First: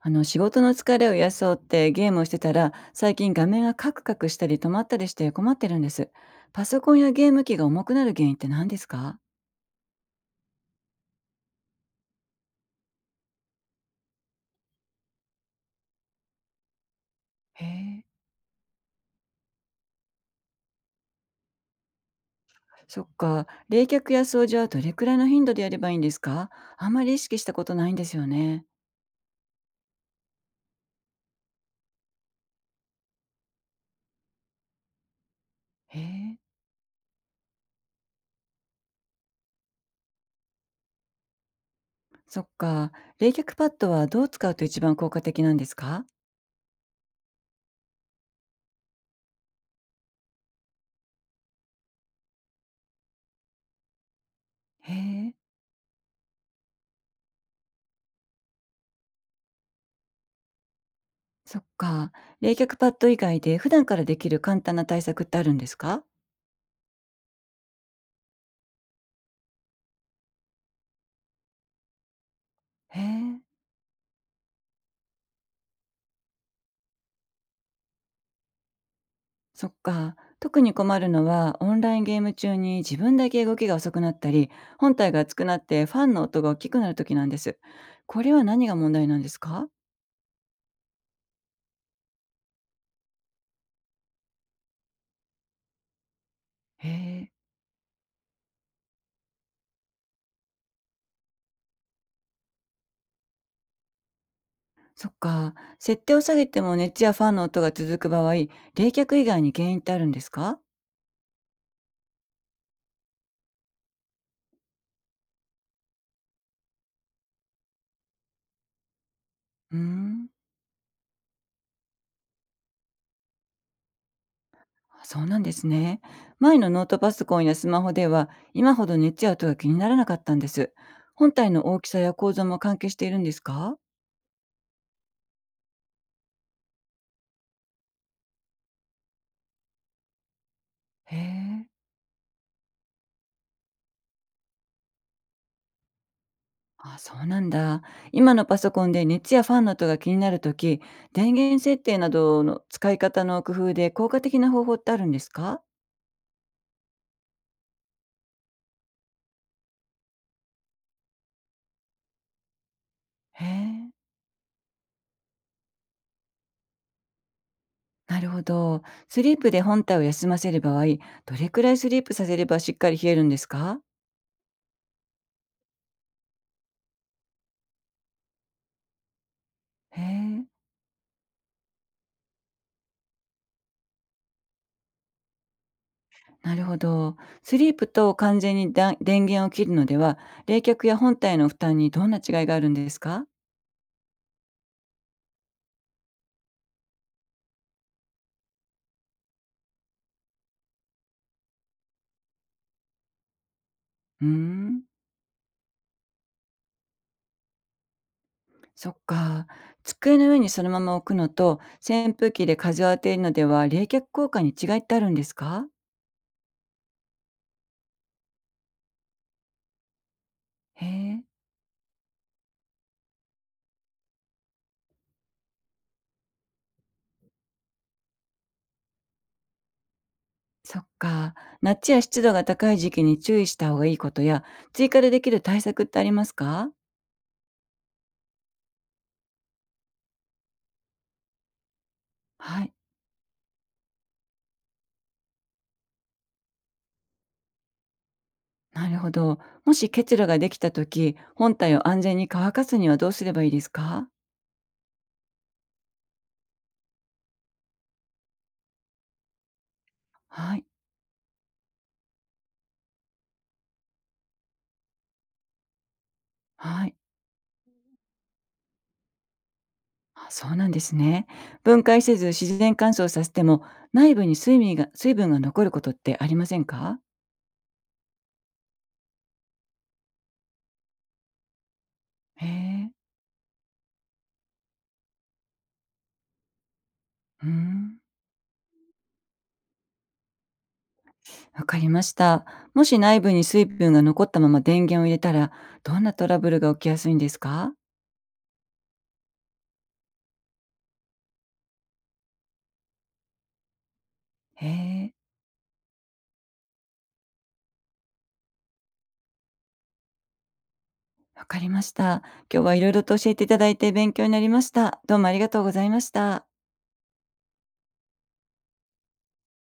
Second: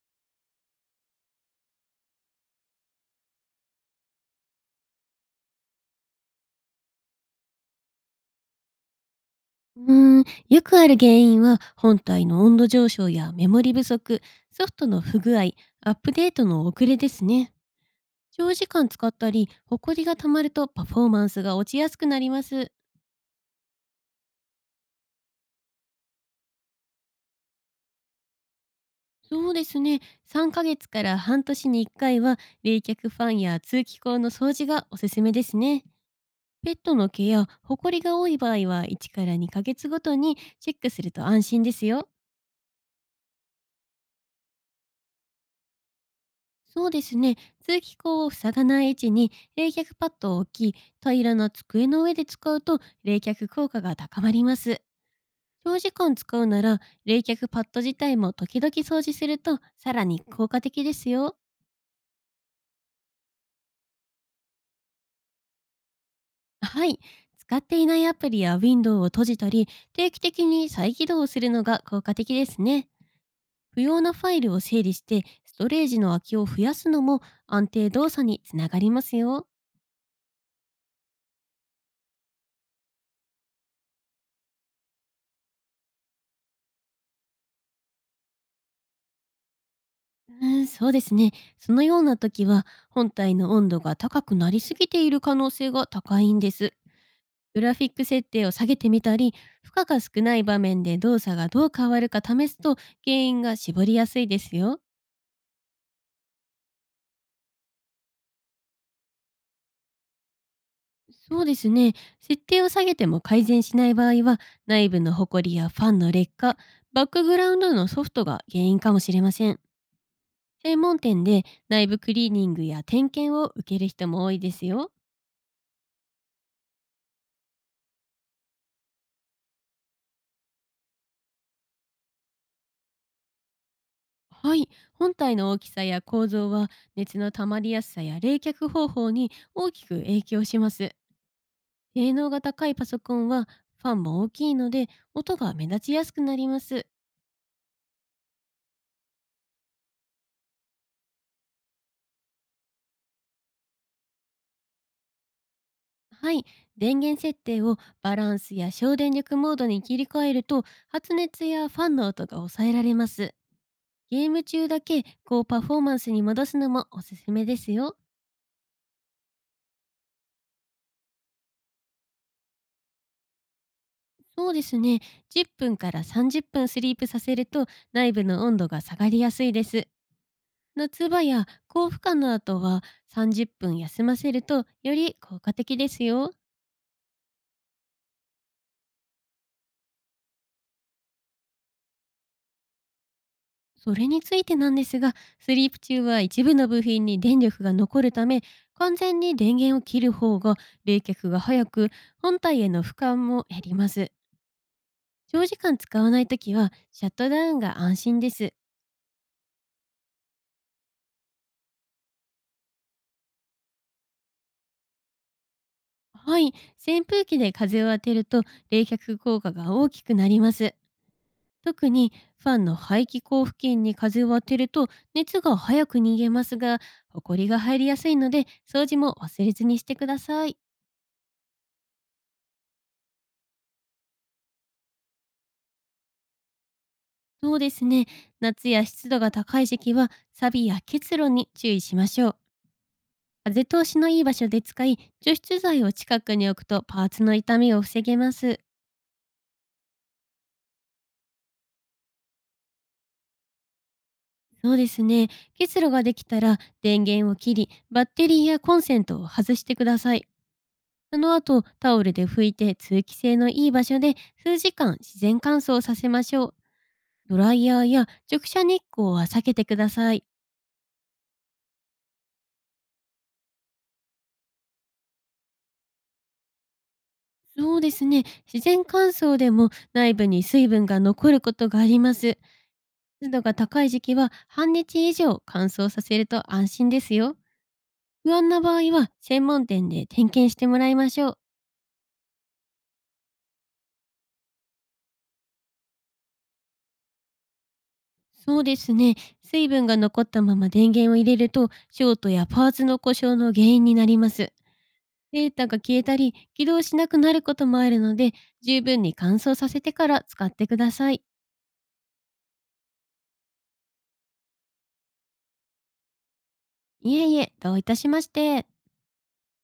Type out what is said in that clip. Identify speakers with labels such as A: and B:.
A: あの、仕事の疲れを癒そうってゲームをしてたら、最近画面がカクカクしたり止まったりして困ってるんです。パソコンやゲーム機が重くなる原因って何ですか？
B: うーん、よくある原因は本体の温度上昇やメモリ不足、ソフトの不具合、アップデートの遅れですね。
A: へえ。
B: 長時間使ったり、ホコリが溜まるとパフォーマンスが落ちやすくなります。
A: そっか。冷却や掃除はどれくらいの頻度でやればいいんですか？あんまり意識したことないんですよね。
B: そうですね。3ヶ月から半年に1回は冷却ファンや通気口の掃除がおすすめですね。
A: へえ。
B: ペットの毛やホコリが多い場合は1から2ヶ月ごとにチェックすると安心ですよ。
A: そっか。冷却パッドはどう使うと一番効果的なんですか？
B: そうですね。通気口を塞がない位置に冷却パッドを置き、平らな机の上で使うと冷却効果が高まります。
A: へえ。
B: 長時間使うなら冷却パッド自体も時々掃除するとさらに効果的ですよ。
A: そっか。冷却パッド以外で普段からできる簡単な対策ってあるんですか？
B: はい。使っていないアプリやウィンドウを閉じたり、定期的に再起動するのが効果的ですね。
A: へえ。
B: 不要なファイルを整理して、ストレージの空きを増やすのも安定動作につながりますよ。
A: そっか。特に困るのは、オンラインゲーム中に自分だけ動きが遅くなったり、本体が熱くなってファンの音が大きくなる時なんです。これは何が問題なんですか？
B: そうですね。そのような時は本体の温度が高くなりすぎている可能性が高いんです。
A: へえ。
B: グラフィック設定を下げてみたり、負荷が少ない場面で動作がどう変わるか試すと原因が絞りやすいですよ。
A: そっか。設定を下げても熱やファンの音が続く場合、冷却以外に原因ってあるんですか？
B: そうですね。設定を下げても改善しない場合は、内部のホコリやファンの劣化、バックグラウンドのソフトが原因かもしれません。
A: うーん。
B: 専門店で内部クリーニングや点検を受ける人も多いですよ。
A: そうなんですね。前のノートパソコンやスマホでは、今ほど熱や音が気にならなかったんです。本体の大きさや構造も関係しているんですか？
B: はい、本体の大きさや構造は熱の溜まりやすさや冷却方法に大きく影響します。
A: へえ。
B: 性能が高いパソコンはファンも大きいので音が目立ちやすくなります。
A: あ、そうなんだ。今のパソコンで熱やファンの音が気になるとき、電源設定などの使い方の工夫で効果的な方法ってあるんですか？
B: はい、電源設定をバランスや省電力モードに切り替えると発熱やファンの音が抑えられます。
A: へえ、
B: ゲーム中だけ高パフォーマンスに戻すのもおすすめですよ。
A: なるほど。スリープで本体を休ませる場合、どれくらいスリープさせればしっかり冷えるんですか？
B: そうですね。10分から30分スリープさせると内部の温度が下がりやすいです。
A: へえ、
B: 夏場や高負荷の後は30分休ませるとより効果的ですよ。
A: なるほど。スリープと完全に電源を切るのでは、冷却や本体の負担にどんな違いがあるんですか？
B: それについてなんですが、スリープ中は一部の部品に電力が残るため、完全に電源を切る方が冷却が早く、本体への負荷も減ります。
A: うーん。
B: 長時間使わないときはシャットダウンが安心です。
A: そっか。机の上にそのまま置くのと、扇風機で風を当てるのでは冷却効果に違いってあるんですか？
B: はい、扇風機で風を当てると冷却効果が大きくなります。
A: へえ、
B: 特にファンの排気口付近に風を当てると熱が早く逃げますが、ホコリが入りやすいので掃除も忘れずにしてください。
A: そっか。夏や湿度が高い時期に注意した方がいいことや、追加でできる対策ってありますか？
B: そうですね。夏や湿度が高い時期は錆や結露に注意しましょう。
A: はい、
B: 風通しのいい場所で使い、除湿剤を近くに置くとパーツの痛みを防げます。
A: なるほど。もし結露ができた時、本体を安全に乾かすにはどうすればいいですか？
B: そうですね。結露ができたら電源を切り、バッテリーやコンセントを外してください。
A: はい、
B: その後、タオルで拭いて通気性のいい場所で数時間自然乾燥させましょう。
A: はい。
B: ドライヤーや直射日光は避けてください。
A: あ、そうなんですね。分解せず自然乾燥させても、内部に水分が残ることってありませんか？
B: そうですね。自然乾燥でも内部に水分が残ることがあります。
A: へえ。
B: 湿度が高い時期は半日以上乾燥させると安心ですよ。
A: うーん、
B: 不安な場合は専門店で点検してもらいましょう。
A: わかりました。もし内部に水分が残ったまま電源を入れたら、どんなトラブルが起きやすいんですか？
B: そうですね。水分が残ったまま電源を入れるとショートやパーツの故障の原因になります。
A: へえ、
B: データが消えたり起動しなくなることもあるので、十分に乾燥させてから使ってください。
A: わかりました。今日はいろいろと教えていただいて勉強になりました。どうもありがとうございました。
B: いえいえ、どういたしまして。